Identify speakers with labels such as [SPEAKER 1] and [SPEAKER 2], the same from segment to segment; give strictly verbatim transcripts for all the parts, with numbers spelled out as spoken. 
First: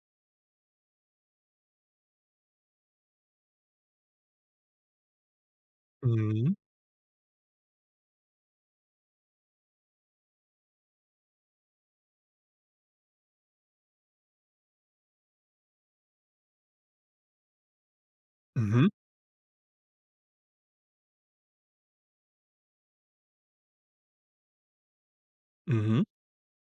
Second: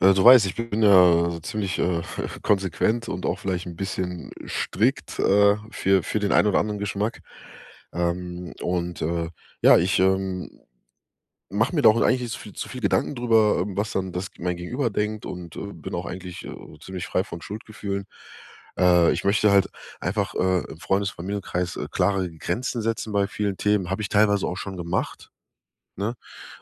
[SPEAKER 1] Äh, du weißt, ich bin ja ziemlich, äh, konsequent und auch vielleicht 'n bisschen strikt, äh, für für den ein
[SPEAKER 2] Hm.
[SPEAKER 1] oder anderen Geschmack. Ähm, und, äh, ja, ich, ähm, mach mir da auch eigentlich nicht zu viel zu viel Gedanken drüber, ähm, was dann das g mein Gegenüber denkt und, äh, bin auch eigentlich, äh, ziemlich frei von Schuldgefühlen.
[SPEAKER 2] Mhm.
[SPEAKER 1] Äh, ich möchte halt einfach, äh, im Freundes, Familienkreis, äh, klare Grenzen setzen bei vielen Themen. Hab ich teilweise auch schon gemacht,
[SPEAKER 2] Mhm.
[SPEAKER 1] ne?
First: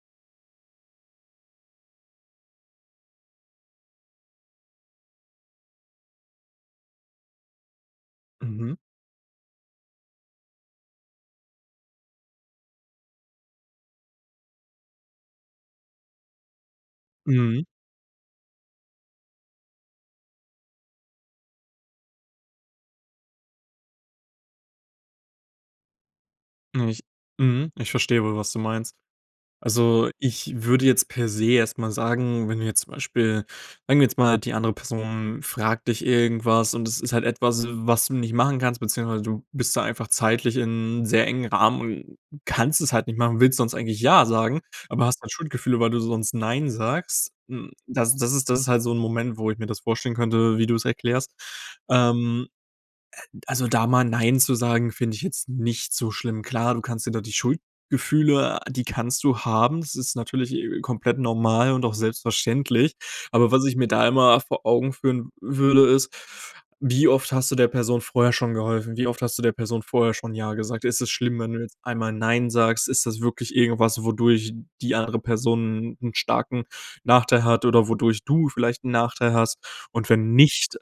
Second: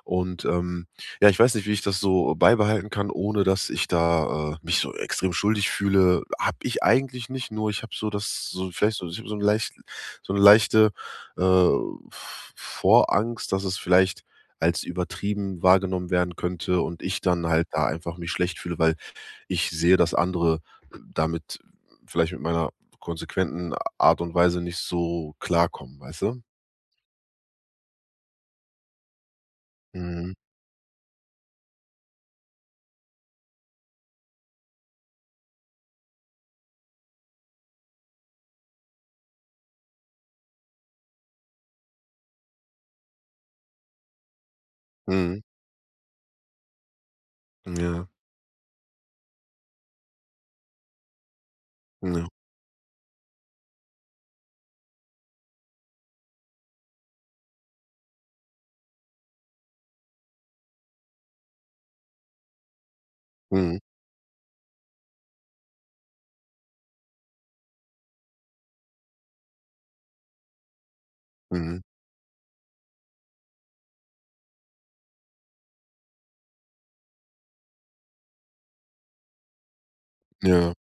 [SPEAKER 1] Und, ähm, ja, ich weiß nicht, wie ich das so beibehalten kann, ohne dass ich da, äh, mich so extrem schuldig fühle. Hab ich eigentlich nicht, nur ich hab so das so
[SPEAKER 2] Mhm.
[SPEAKER 1] vielleicht so so 'n leicht so 'ne leichte, äh, V Vorangst, dass es vielleicht als übertrieben wahrgenommen werden könnte und ich dann
[SPEAKER 2] Hm.
[SPEAKER 1] halt da einfach mich schlecht fühle, weil ich sehe, dass andere damit vielleicht mit meiner konsequenten Art und Weise nicht so klarkommen, weißt du?
[SPEAKER 2] [unintelligible] Hm. Ich verstehe wohl, was du meinst. Also
[SPEAKER 1] Mm.
[SPEAKER 2] ich würde jetzt per se erst mal sagen, wenn du jetzt zum Beispiel sagen wir jetzt mal, die andere Person fragt dich irgendwas, und das ist halt etwas, was du nicht machen kannst beziehungsweise du bist da einfach zeitlich in sehr engem Rahmen und kannst es halt nicht machen, willst sonst eigentlich ja sagen, aber hast halt
[SPEAKER 1] Mhm.
[SPEAKER 2] Schuldgefühle, weil du sonst nein sagst. Hm,
[SPEAKER 1] Ja.
[SPEAKER 2] das das ist das ist halt so 'n Moment, wo ich mir das vorstellen könnte, wie du es erklärst.
[SPEAKER 1] Ja.
[SPEAKER 2] Ähm. Äh, also da mal nein zu sagen, finde ich jetzt nicht so schlimm. Klar, du kannst dir da die Schuldgefühle die kannst du haben. Das ist natürlich, äh, komplett normal und auch selbstverständlich. Aber was ich
[SPEAKER 1] Mhm.
[SPEAKER 2] mir da immer vor Augen führen würde, ist, wie oft hast du der Person vorher schon geholfen? Wie oft hast du der Person vorher schon ja gesagt? Ist es schlimm, wenn du jetzt
[SPEAKER 1] Mhm.
[SPEAKER 2] einmal nein sagst? Ist das wirklich irgendwas, wodurch die andere Person 'n starken Nachteil hat oder wodurch du vielleicht 'n Nachteil hast? Und wenn
[SPEAKER 1] Ja.
[SPEAKER 2] nicht,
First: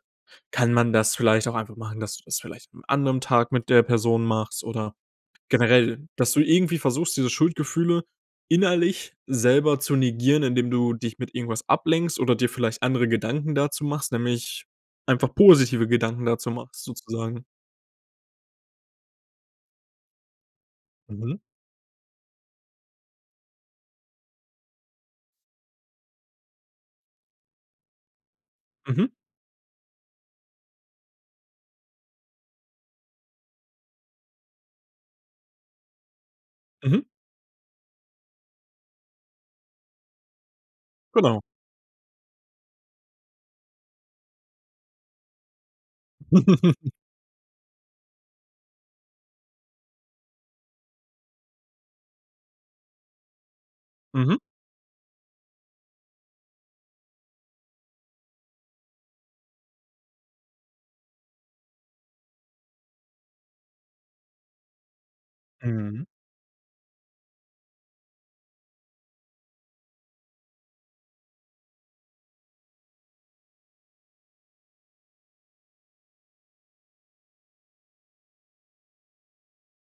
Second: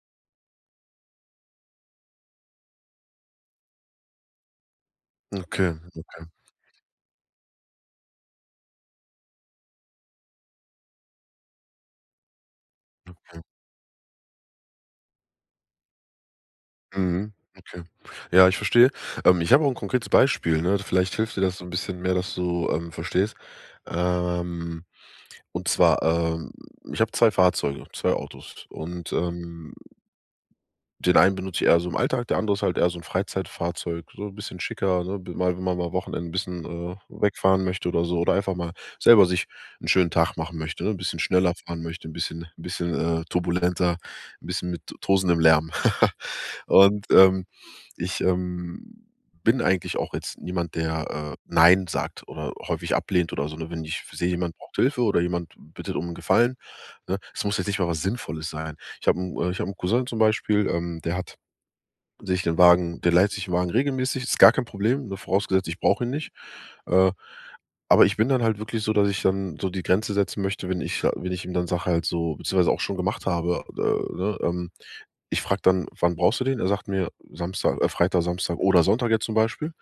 [SPEAKER 2] kann man das vielleicht auch einfach machen, dass du das vielleicht am anderen Tag mit der Person machst oder
[SPEAKER 1] Okay,
[SPEAKER 2] generell,
[SPEAKER 1] okay.
[SPEAKER 2] dass du irgendwie versuchst, diese Schuldgefühle innerlich selber zu negieren, indem du dich mit irgendwas ablenkst oder dir vielleicht andere
[SPEAKER 1] Okay.
[SPEAKER 2] Gedanken dazu machst, nämlich einfach positive Gedanken dazu machst,
[SPEAKER 1] Mhm.
[SPEAKER 2] sozusagen.
[SPEAKER 1] Okay. Ja, ich verstehe. Ähm, ich hab auch 'n konkretes Beispiel, ne. Vielleicht hilft dir
[SPEAKER 2] Mhm.
[SPEAKER 1] das so'n bisschen mehr, dass du, ähm, verstehst. Ähm, und zwar, ähm, ich hab zwei Fahrzeuge, zwei Autos
[SPEAKER 2] Mhm.
[SPEAKER 1] und, ähm Den einen benutz ich eher so im Alltag, der andere ist halt eher so 'n Freizeitfahrzeug, so bisschen schicker also mal mal Wochenenden bisschen, äh,
[SPEAKER 2] Mhm.
[SPEAKER 1] wegfahren möchte oder so oder einfach mal selber sich 'n schönen Tag machen möchte, ne, 'n bisschen
[SPEAKER 2] Genau.
[SPEAKER 1] schneller fahren möchte, 'n bisschen 'n bisschen, äh, turbulenter, 'n bisschen mit t tosendem Lärm. Und, ähm, ich, ähm, bin eigentlich auch jetzt niemand, der, äh, nein sagt oder häufig ablehnt oder so, ne? Wenn ich seh,
[SPEAKER 2] Mhm.
[SPEAKER 1] jemand braucht Hilfe oder jemand bittet um 'n Gefallen, ne es muss jetzt nicht mal was Sinnvolles sein. Ich hab 'n ich hab 'n Cousin zum Beispiel, ähm, der hat sich den Wagen der leiht sich den Wagen regelmäßig. Ist gar kein Problem, ne, vorausgesetzt, ich brauch
[SPEAKER 2] Hm.
[SPEAKER 1] ihn nicht. Äh, aber ich bin dann halt wirklich so, dass ich dann so die Grenze setzen möchte, wenn ich sa wenn ich ihm dann sag halt so beziehungsweise auch schon gemacht habe ne? Ähm, ich frag dann: „Wann brauchst du den?“ Er sagt mir „Samstag, äh, Freitag, Samstag oder Sonntag“ jetzt zum Beispiel,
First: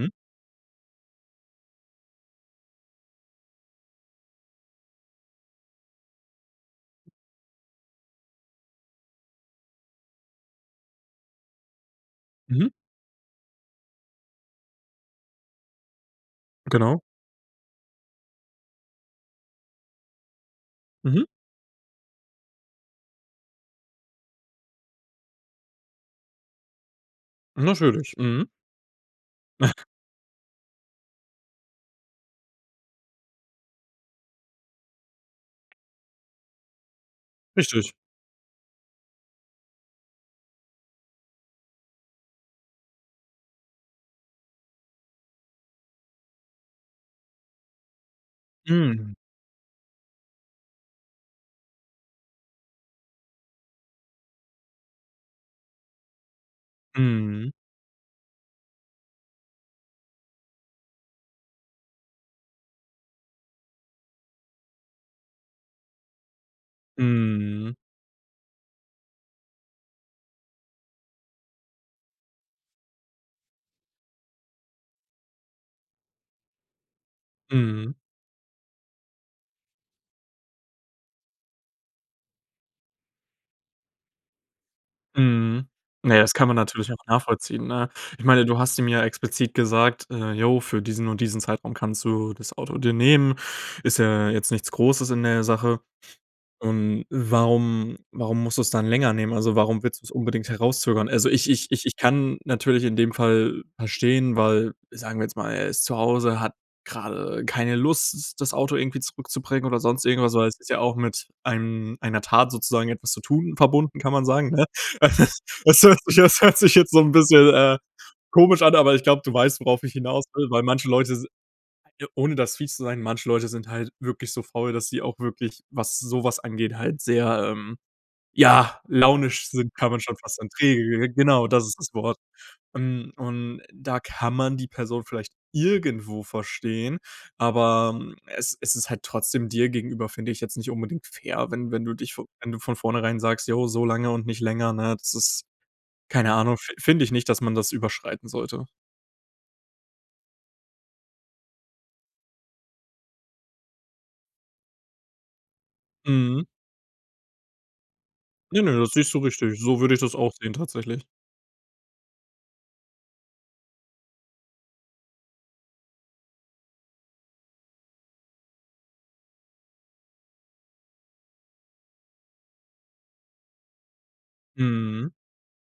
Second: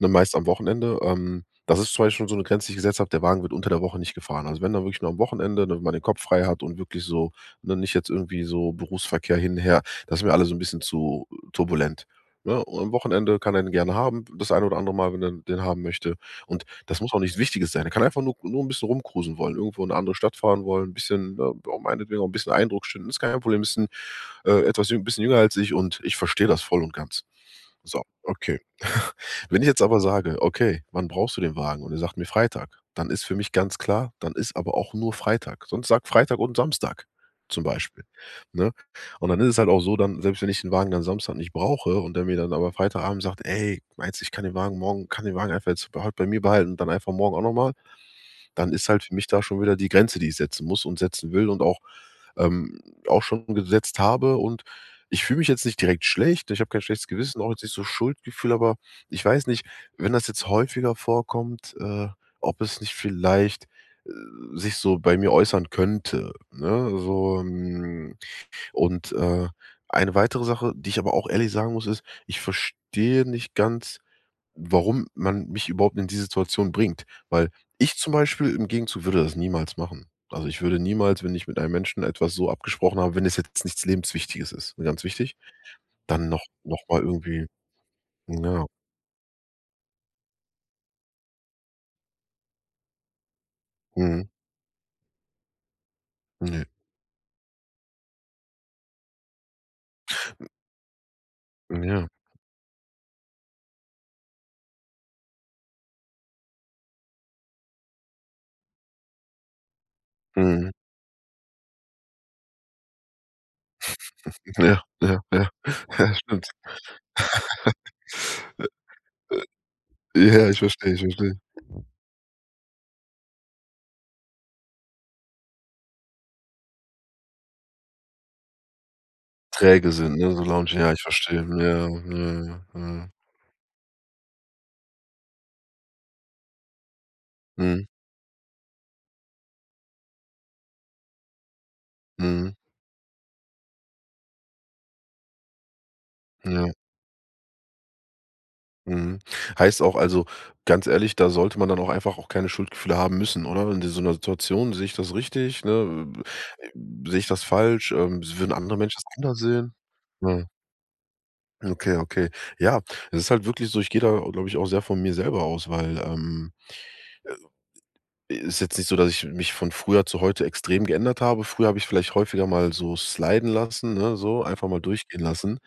[SPEAKER 1] ne, meist am Wochenende. Ähm, das ist zwar jetzt schon so 'ne Grenze, die ich gesetzt hab, der Wagen wird unter der Woche nicht gefahren. Also wenn dann wirklich nur am Wochenende, damit man den Kopf frei hat und wirklich so, ne nicht jetzt irgendwie so Berufsverkehr hin, her das ist mir alle so 'n bisschen zu turbulent, ne?
[SPEAKER 2] Mhm.
[SPEAKER 1] Und am Wochenende kann er den gerne haben, das ein oder andere Mal, wenn er den haben möchte. Und, das
[SPEAKER 2] Genau.
[SPEAKER 1] muss auch nichts Wichtiges sein. Er kann einfach nur nur 'n bisschen rumcruisen wollen, irgendwo in 'ne andere Stadt fahren wollen, 'n
[SPEAKER 2] Mhm.
[SPEAKER 1] bisschen auch meinetwegen auch 'n bisschen Eindruck schinden. Ist gar kein Problem, ist 'n, äh, etwas jü bisschen jünger als ich, und ich versteh das voll und ganz. So,
[SPEAKER 2] Natürlich. Mhm.
[SPEAKER 1] okay. Wenn ich jetzt aber sage: „Okay, wann brauchst du den Wagen?“ Und er sagt mir „Freitag“, dann ist für mich ganz klar, dann ist aber auch nur Freitag. Sonst sag "Freitag und Samstag" zum
[SPEAKER 2] Richtig.
[SPEAKER 1] Beispiel, ne? Und dann ist es halt auch so, dann selbst wenn ich den Wagen dann Samstag nicht brauche und der mir dann aber Freitagabend sagt: „Ey, meinst, ich kann den Wagen morgen kann den Wagen einfach jetzt bei heut bei mir behalten und dann einfach morgen auch noch mal“, dann ist halt für
[SPEAKER 2] Mhm.
[SPEAKER 1] mich da schon wieder die Grenze, die ich setzen muss und setzen will und auch, ähm, auch schon gesetzt habe. Und ich fühl mich jetzt nicht direkt schlecht. Ich hab kein schlechtes Gewissen, auch
[SPEAKER 2] Mhm.
[SPEAKER 1] jetzt nicht so Schuldgefühl, aber ich weiß nicht, wenn das jetzt häufiger vorkommt, äh, ob es nicht vielleicht sich so bei mir äußern könnte, ne? So,
[SPEAKER 2] Mhm.
[SPEAKER 1] hm, und, äh, eine weitere Sache, die ich aber auch ehrlich sagen muss, ist: Ich verstehe nicht ganz, warum man mich überhaupt in die Situation bringt. Weil, ich
[SPEAKER 2] Mhm.
[SPEAKER 1] zum Beispiel im Gegenzug würde das niemals machen. Also, ich würde niemals, wenn ich mit einem Menschen etwas so abgesprochen habe wenn es jetzt nichts Lebenswichtiges ist, ne, ganz wichtig
[SPEAKER 2] Mhm. Ja,
[SPEAKER 1] dann
[SPEAKER 2] das
[SPEAKER 1] noch
[SPEAKER 2] kann man
[SPEAKER 1] noch
[SPEAKER 2] natürlich auch
[SPEAKER 1] mal irgendwie,
[SPEAKER 2] nachvollziehen, ne? Ich meine, du
[SPEAKER 1] ja
[SPEAKER 2] hast ihm ja explizit gesagt: „Äh, jo, für diesen und diesen Zeitraum kannst du das Auto dir nehmen“, ist
[SPEAKER 1] Mhm.
[SPEAKER 2] ja jetzt nichts Großes in der Sache.
[SPEAKER 1] Ne.
[SPEAKER 2] Und warum warum musst du es dann länger nehmen? Also warum willst du es unbedingt herauszögern? Also, ich ich
[SPEAKER 1] Mm,
[SPEAKER 2] ich ich
[SPEAKER 1] ja.
[SPEAKER 2] kann natürlich in dem Fall verstehen weil sagen wir jetzt mal, er ist zu Hause, hat gerade keine Lust, das Auto irgendwie zurückzubringen oder sonst irgendwas, weil es ist
[SPEAKER 1] Mhm.
[SPEAKER 2] ja auch mit einem einer Tat sozusagen etwas zu tun verbunden, kann man sagen, ne?
[SPEAKER 1] Ja, ja, ja.
[SPEAKER 2] Das hört
[SPEAKER 1] Ja,
[SPEAKER 2] sich
[SPEAKER 1] das
[SPEAKER 2] das
[SPEAKER 1] stimmt.
[SPEAKER 2] hört sich jetzt so 'n bisschen, äh, komisch an, aber ich glaub, du weißt, worauf ich hinaus will,
[SPEAKER 1] Ja, ich
[SPEAKER 2] weil manche
[SPEAKER 1] verstehe, ich
[SPEAKER 2] Leute sin
[SPEAKER 1] verstehe.
[SPEAKER 2] ohne das fies zu sein, manche Leute sind halt wirklich so faul, dass sie auch wirklich, was sowas angeht halt sehr, ähm, ja, launisch sind, kann
[SPEAKER 1] Träge
[SPEAKER 2] man
[SPEAKER 1] sind,
[SPEAKER 2] schon
[SPEAKER 1] ne,
[SPEAKER 2] fast
[SPEAKER 1] so
[SPEAKER 2] sagen.
[SPEAKER 1] launisch ja, ich
[SPEAKER 2] Träge.
[SPEAKER 1] verstehe,
[SPEAKER 2] Genau,
[SPEAKER 1] mhm,
[SPEAKER 2] das ist
[SPEAKER 1] ja,
[SPEAKER 2] das Wort.
[SPEAKER 1] mhm, ja. Mhm.
[SPEAKER 2] Und und da kann man die Person vielleicht irgendwo verstehen,
[SPEAKER 1] Mhm.
[SPEAKER 2] aber es es ist halt trotzdem dir gegenüber, finde ich jetzt nicht unbedingt fair, wenn wenn du dich vo wenn
[SPEAKER 1] Mhm.
[SPEAKER 2] du von vornherein sagst: „Jo, so lange und nicht länger“, ne, das ist keine Ahnung,
[SPEAKER 1] Ja.
[SPEAKER 2] fin finde ich nicht, dass man das überschreiten sollte.
[SPEAKER 1] Mhm. Heißt auch, also ganz ehrlich, da sollte man dann auch einfach auch keine Schuldgefühle haben müssen, oder? Wenn sie in so 'ner Situation, seh ich das richtig, ne?
[SPEAKER 2] Mhm.
[SPEAKER 1] Seh ich das falsch? Ähm, würden
[SPEAKER 2] Ne, ne,
[SPEAKER 1] andere
[SPEAKER 2] das
[SPEAKER 1] Menschen
[SPEAKER 2] siehst
[SPEAKER 1] das
[SPEAKER 2] du
[SPEAKER 1] anders
[SPEAKER 2] richtig,
[SPEAKER 1] sehen?
[SPEAKER 2] so würde ich das auch
[SPEAKER 1] Hm.
[SPEAKER 2] sehen tatsächlich.
[SPEAKER 1] Okay, okay. Ja. Es ist halt wirklich so ich geh da, glaub ich, auch sehr von mir selber aus, weil, ähm, ist jetzt nicht so, dass ich mich von früher zu heute extrem geändert habe. Früher hab ich vielleicht häufiger mal so sliden lassen, ne, so, einfach mal
[SPEAKER 2] Mhm.
[SPEAKER 1] durchgehen lassen.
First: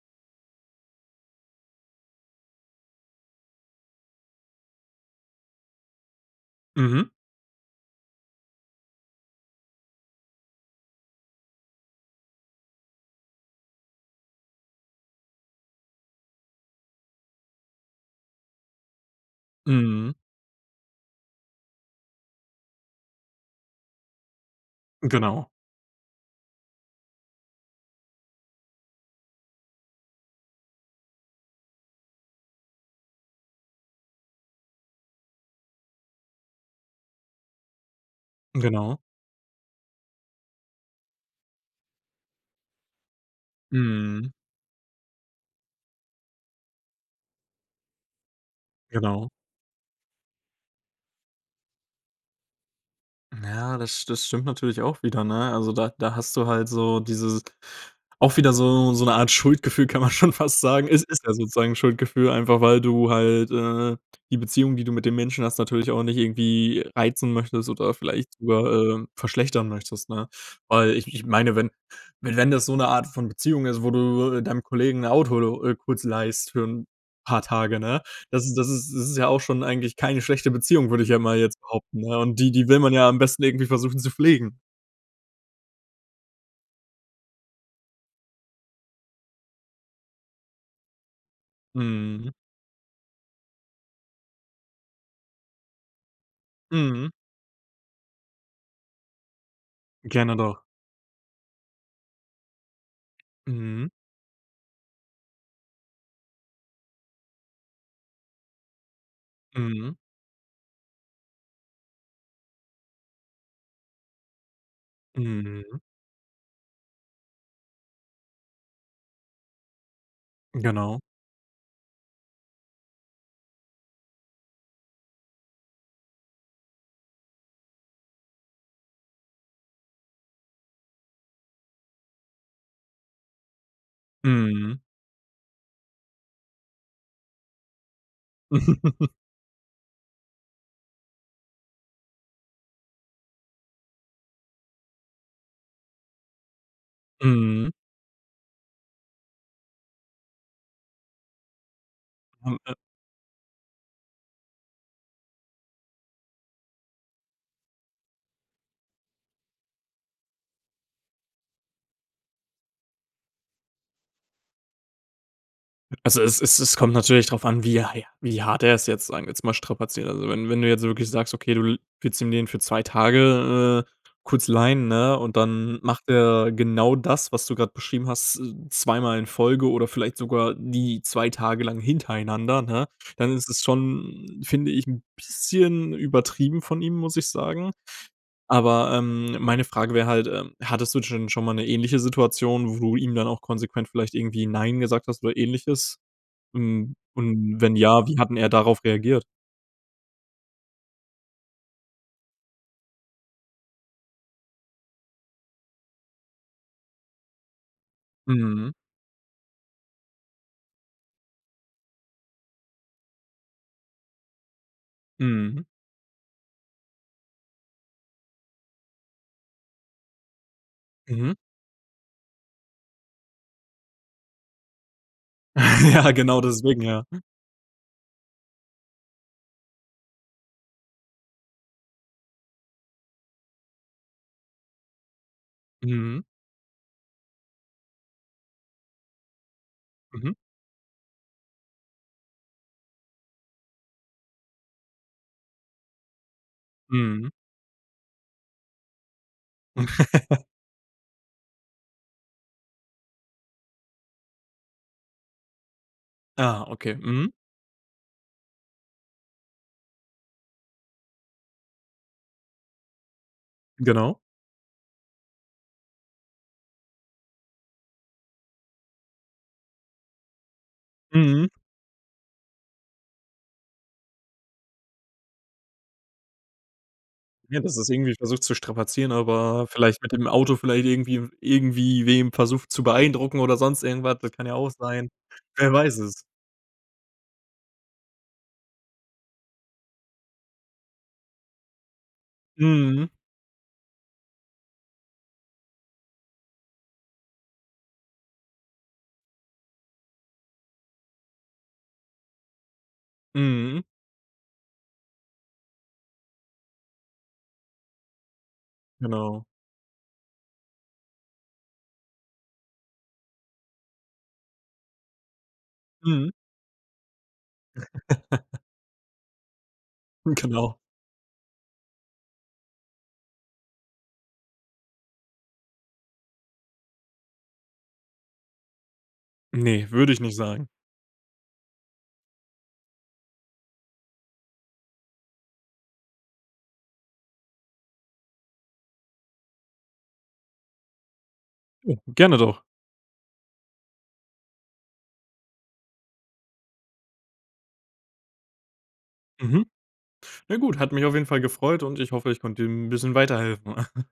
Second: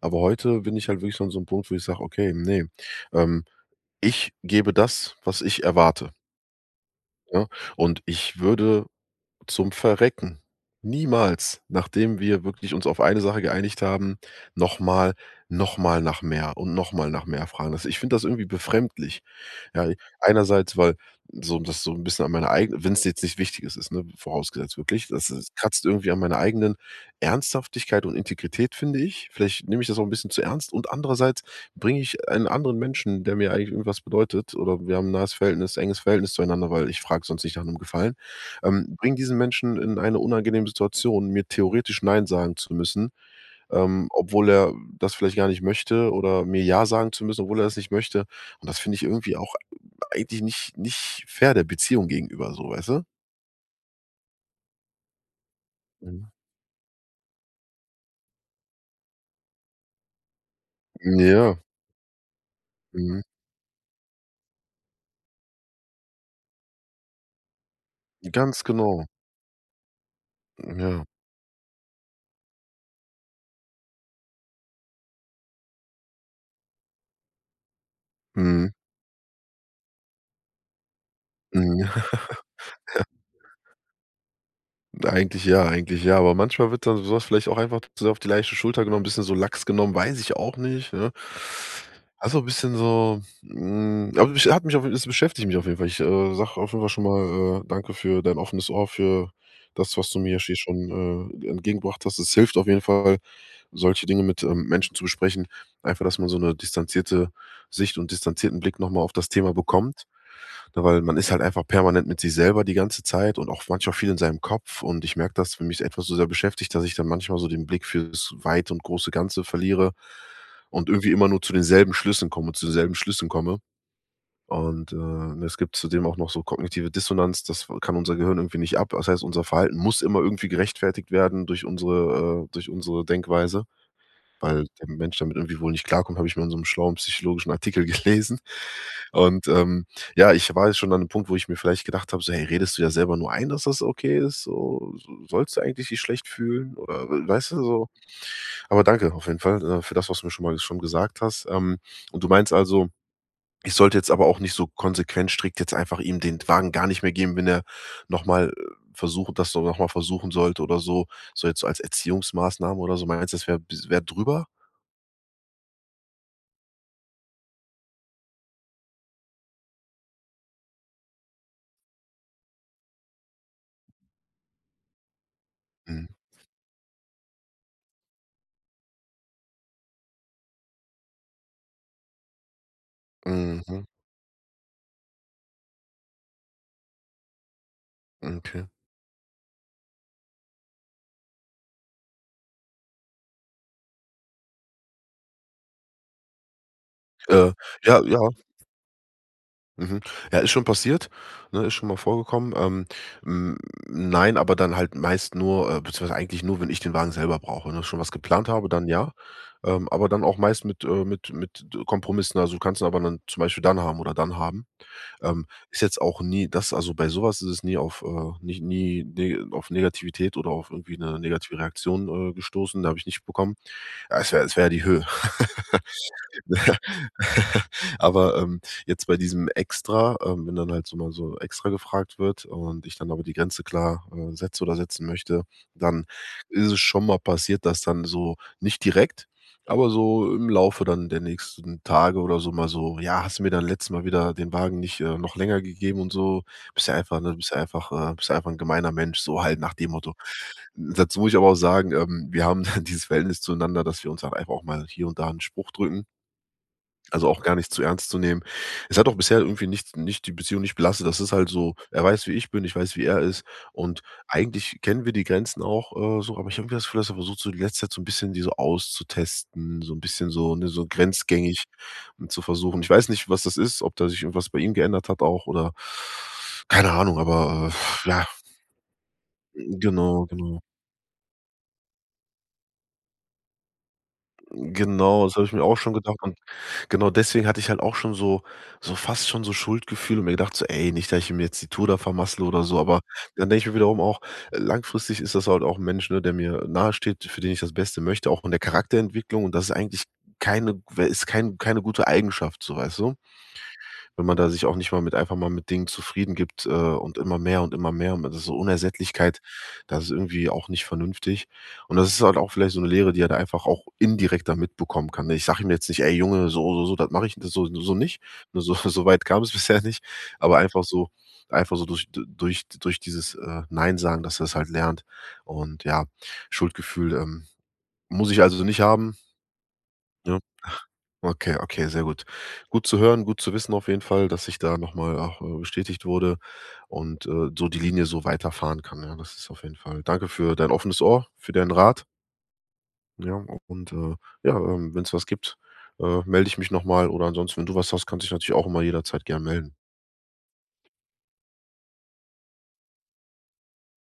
[SPEAKER 1] Aber heute bin ich halt wirklich an so 'nem Punkt, wo ich sag: „Okay, ne, ähm, ich gebe das, was ich erwarte.“
[SPEAKER 2] Mhm.
[SPEAKER 1] Ne, und ich würde zum Verrecken niemals, nachdem wir wirklich uns auf eine Sache geeinigt haben, noch mal noch mal nach mehr und noch mal nach mehr fragen. Also, ich find das irgendwie befremdlich, ja?
[SPEAKER 2] Mhm.
[SPEAKER 1] Einerseits, weil so das so 'n bisschen an meine eigene wenn's jetzt nicht wichtig ist, ne, vorausgesetzt wirklich das
[SPEAKER 2] Genau.
[SPEAKER 1] kratzt irgendwie an meiner eigenen Ernsthaftigkeit und Integrität, finde ich. Vielleicht nehm ich das auch 'n bisschen zu ernst, und andererseits bring ich einen anderen Menschen, der mir eigentlich irgendwas bedeutet oder wir haben 'n nahes Verhältnis enges Verhältnis zueinander, weil ich frag's sonst nicht nach 'nem Gefallen. Ähm,
[SPEAKER 2] Genau.
[SPEAKER 1] bring diesen Menschen in eine unangenehme Situation, mir theoretisch nein sagen zu müssen, ähm,
[SPEAKER 2] Mhm.
[SPEAKER 1] obwohl er das vielleicht gar nicht möchte, oder mir ja sagen zu müssen, obwohl er das nicht möchte. Und das find ich
[SPEAKER 2] Genau.
[SPEAKER 1] irgendwie auch eigentlich nicht nicht fair der Beziehung gegenüber so, weißt du?
[SPEAKER 2] Mhm, ja, das das stimmt natürlich auch wieder, ne? Also da da
[SPEAKER 1] Hm.
[SPEAKER 2] hast du halt so dieses auch wieder so so 'ne Art Schuldgefühl, kann man schon fast sagen. Ist
[SPEAKER 1] Hm,
[SPEAKER 2] ist ja
[SPEAKER 1] ja.
[SPEAKER 2] sozusagen Schuldgefühl, einfach weil du
[SPEAKER 1] Mhm.
[SPEAKER 2] halt, äh, die Beziehung, die du mit dem Menschen hast, natürlich auch nicht irgendwie reizen möchtest oder vielleicht
[SPEAKER 1] Ganz
[SPEAKER 2] drüber,
[SPEAKER 1] genau.
[SPEAKER 2] äh, verschlechtern möchtest, ne? Weil,
[SPEAKER 1] Ja.
[SPEAKER 2] ich ich meine, wenn wenn das so 'ne Art von Beziehung ist, wo du [unintelligible] deinem Kollegen 'n Auto lo äh, kurz leihst für'n paar Tage, ne. Das ist das
[SPEAKER 1] Mhm.
[SPEAKER 2] ist das ist ja auch schon eigentlich keine schlechte Beziehung, würd ich ja mal jetzt
[SPEAKER 1] Mhm.
[SPEAKER 2] behaupten, ne? Und die die will man
[SPEAKER 1] Ja.
[SPEAKER 2] ja am besten irgendwie versuchen, zu pflegen.
[SPEAKER 1] Eigentlich ja, eigentlich ja, aber manchmal wird dann so was vielleicht auch einfach so auf die leichte Schulter genommen, bisschen so lax genommen, weiß ich auch nicht, ne.
[SPEAKER 2] Mhm.
[SPEAKER 1] Also, bisschen so, hm, aber hat mich hat mich es beschäftigt mich auf jeden Fall. Ich, äh, sage auf jeden Fall schon
[SPEAKER 2] Mhm.
[SPEAKER 1] mal, äh, danke für dein offenes Ohr, für das, was du
[SPEAKER 2] Gerne
[SPEAKER 1] mir hier
[SPEAKER 2] doch.
[SPEAKER 1] schon, äh, entgegengebracht hast. Das hilft auf jeden Fall,
[SPEAKER 2] Mhm.
[SPEAKER 1] solche Dinge mit, ähm, Menschen zu besprechen. Einfach, dass man so 'ne distanzierte Sicht und distanzierten Blick noch mal auf das Thema
[SPEAKER 2] Mhm.
[SPEAKER 1] bekommt. Weil man ist halt einfach permanent mit sich selber die ganze Zeit und auch manchmal viel in seinem Kopf, und ich merke, dass wenn
[SPEAKER 2] Mhm.
[SPEAKER 1] mich etwas so sehr beschäftigt, dass ich dann manchmal so den Blick fürs Weite und große Ganze verliere und
[SPEAKER 2] Genau.
[SPEAKER 1] irgendwie immer nur zu denselben Schlüssen komme zu selben Schlüssen komme. Und äh, es gibt zudem auch noch so kognitive Dissonanz, das wa kann unser Gehirn irgendwie nicht ab. Das heißt, unser Verhalten muss immer irgendwie gerechtfertigt werden durch unsere äh, durch unsere Denkweise. Weil
[SPEAKER 2] Mhm.
[SPEAKER 1] der Mensch damit irgendwie wohl nicht klarkommt, hab ich mal in so 'nem schlauen psychologischen Artikel gelesen. Und, ähm, ja, ich war jetzt schon an ’nem Punkt, wo ich mir vielleicht gedacht hab, so: „Hey, redest du dir selber nur ein, dass das okay ist so? So sollst du eigentlich dich schlecht fühlen?” Oder, äh, weißt du
[SPEAKER 2] Mhm.
[SPEAKER 1] so? Aber danke auf jeden Fall, äh, für das, was du mir schon mal schon gesagt hast. Ähm, und du meinst
[SPEAKER 2] [unintelligible]
[SPEAKER 1] also, ich sollte jetzt aber auch nicht so konsequent strikt jetzt einfach ihm den Wagen gar nicht mehr geben, wenn er noch mal äh versucht das so nochmal versuchen sollte oder so, so jetzt so als Erziehungsmaßnahme oder so. Meinst du, das wär bi wär drüber?
[SPEAKER 2] Also, es es es kommt natürlich drauf an, wie, ja ja wie hart er es jetzt, sagen wir's mal, strapaziert. Also wenn wenn du jetzt wirklich sagst: „Okay, du l willst ihm den für zwei Tage, äh, kurz leihen,“ ne, und dann
[SPEAKER 1] Mhm.
[SPEAKER 2] macht er genau das, was du grad beschrieben hast, z zweimal in Folge oder vielleicht sogar die zwei Tage lang hintereinander, ne, dann ist es
[SPEAKER 1] Mhm.
[SPEAKER 2] schon, finde ich, 'n bisschen übertrieben von ihm, muss ich sagen.
[SPEAKER 1] Okay.
[SPEAKER 2] Aber, ähm, meine Frage wär halt, ähm, hattest du dschen schon mal 'ne ähnliche Situation, wo du ihm dann auch konsequent vielleicht irgendwie nein gesagt hast oder Ähnliches? Und
[SPEAKER 1] Äh.
[SPEAKER 2] und wenn
[SPEAKER 1] Ja,
[SPEAKER 2] ja, wie
[SPEAKER 1] ja.
[SPEAKER 2] hat 'n er darauf reagiert?
[SPEAKER 1] Mhm. Ja, ist schon passiert, ne, ist schon mal vorgekommen. Ähm, hm, nein, aber dann halt meist nur äh, beziehungsweise eigentlich nur, wenn ich den Wagen selber brauche und auch schon was geplant habe,
[SPEAKER 2] Mhm.
[SPEAKER 1] dann ja. Ähm, aber dann auch meist mit, äh, mit mit Kompromissen. Also, kannst du aber dann zum Beispiel dann haben oder dann haben. Ähm,
[SPEAKER 2] Mhm.
[SPEAKER 1] ist jetzt auch nie, dass also bei so was ist es nie auf, äh, nicht nie nie auf Negativität oder auf irgendwie 'ne
[SPEAKER 2] Mhm.
[SPEAKER 1] negative Reaktion, äh, gestoßen, da hab ich nicht bekommen. Ah, es wär es wär ja die Höhe.
[SPEAKER 2] Ja, genau deswegen, ja.
[SPEAKER 1] Aber, ähm, jetzt bei diesem Extra, ähm, wenn dann halt so mal so extra gefragt wird und ich dann aber die Grenze klar, äh, setze oder setzen möchte, dann
[SPEAKER 2] Mhm.
[SPEAKER 1] ist es schon mal passiert, dass dann so nicht direkt, aber so
[SPEAKER 2] Mhm.
[SPEAKER 1] im Laufe dann der nächsten Tage oder so, mal so: „Ja, hast du mir dann letztes Mal wieder den Wagen nicht, äh, noch länger gegeben und so. Bist ja einfach,
[SPEAKER 2] Mhm.
[SPEAKER 1] ne bist du einfach, äh bist du einfach 'n gemeiner Mensch, so halt nach dem Motto.“ Dazu muss ich aber auch sagen, ähm, wir haben dieses Verhältnis zueinander, dass wir uns auch einfach mal hier und da 'n Spruch drücken.
[SPEAKER 2] Ah, okay.
[SPEAKER 1] Also
[SPEAKER 2] Mhm.
[SPEAKER 1] auch gar nicht zu ernst zu nehmen. Es hat auch bisher irgendwie nichts nicht die Beziehung nicht belastet. Das ist halt so. Er weiß, wie ich bin, ich weiß, wie er ist. Und
[SPEAKER 2] Genau.
[SPEAKER 1] eigentlich kennen wir die Grenzen auch, äh, so, aber ich irgendwie das Gefühl dass er versucht, so in der letzten Zeit so 'n bisschen die so auszutesten, so 'n bisschen so, ne, so
[SPEAKER 2] Mhm.
[SPEAKER 1] grenzgängig zu versuchen. Ich weiß nicht, was das ist, ob da sich irgendwas bei ihm geändert hat auch oder keine Ahnung,
[SPEAKER 2] Ja,
[SPEAKER 1] aber
[SPEAKER 2] das er's irgendwie
[SPEAKER 1] ja.
[SPEAKER 2] versucht zu strapazieren, aber
[SPEAKER 1] Mm,
[SPEAKER 2] vielleicht mit dem
[SPEAKER 1] genau,
[SPEAKER 2] Auto
[SPEAKER 1] genau.
[SPEAKER 2] vielleicht irgendwie irgendwie wem versucht zu beeindrucken oder sonst irgendwas, das kann ja auch sein.
[SPEAKER 1] Genau, das habe ich mir
[SPEAKER 2] Wer
[SPEAKER 1] auch schon
[SPEAKER 2] weiß
[SPEAKER 1] gedacht.
[SPEAKER 2] es?
[SPEAKER 1] Und genau deswegen hatte ich halt auch schon so so fast schon so Schuldgefühle und mir gedacht so: „Ey, nicht, dass ich ihm jetzt die Tour da vermassle oder so“, aber
[SPEAKER 2] Mhm.
[SPEAKER 1] dann denk ich mir wiederum auch: „Äh, langfristig ist das halt auch 'n Mensch, ne, der mir nahesteht, für den ich das Beste möchte, auch von der Charakterentwicklung, und das ist eigentlich keine w ist kein keine gute Eigenschaft so, weißt du?“
[SPEAKER 2] Mhm.
[SPEAKER 1] Wenn man da sich auch nicht mal mit einfach mal mit Dingen zufrieden gibt, äh, und immer mehr und immer mehr und das ist so Unersättlichkeit,
[SPEAKER 2] Genau.
[SPEAKER 1] das ist irgendwie auch nicht vernünftig. Und das ist halt auch vielleicht so 'ne Lehre, die er da einfach auch indirekt dann mitbekommen kann, ne? Ich sag ihm jetzt nicht: „Ey
[SPEAKER 2] Mhm.
[SPEAKER 1] Junge, so so so das mach ich das so so nicht.“ Ne, so so weit kam es bisher nicht. Aber
[SPEAKER 2] Genau.
[SPEAKER 1] einfach so einfach so durch d durch durch dieses, äh, Neinsagen, dass er das halt lernt. Und ja, Schuldgefühl, ähm, muss ich also nicht haben?
[SPEAKER 2] Ne, würd ich nicht
[SPEAKER 1] Ne?
[SPEAKER 2] sagen.
[SPEAKER 1] Okay, okay, sehr gut. Gut zu hören, gut zu wissen auf jeden Fall, dass ich da noch mal auch, äh, bestätigt wurde und, äh, so die Linie so weiterfahren kann, ja? Das ist auf jeden Fall Danke für dein offenes Ohr, für deinen Rat.
[SPEAKER 2] Gerne doch.
[SPEAKER 1] Ja, auch und äh, ja, ähm, wenn's was gibt, äh, melde ich mich noch mal oder ansonsten, wenn du was hast, kannst du dich natürlich auch immer jederzeit gern
[SPEAKER 2] Mhm.
[SPEAKER 1] melden.
[SPEAKER 2] Ne gut, hat mich auf jeden Fall gefreut und ich hoffe, ich konnte dir 'n bisschen weiterhelfen.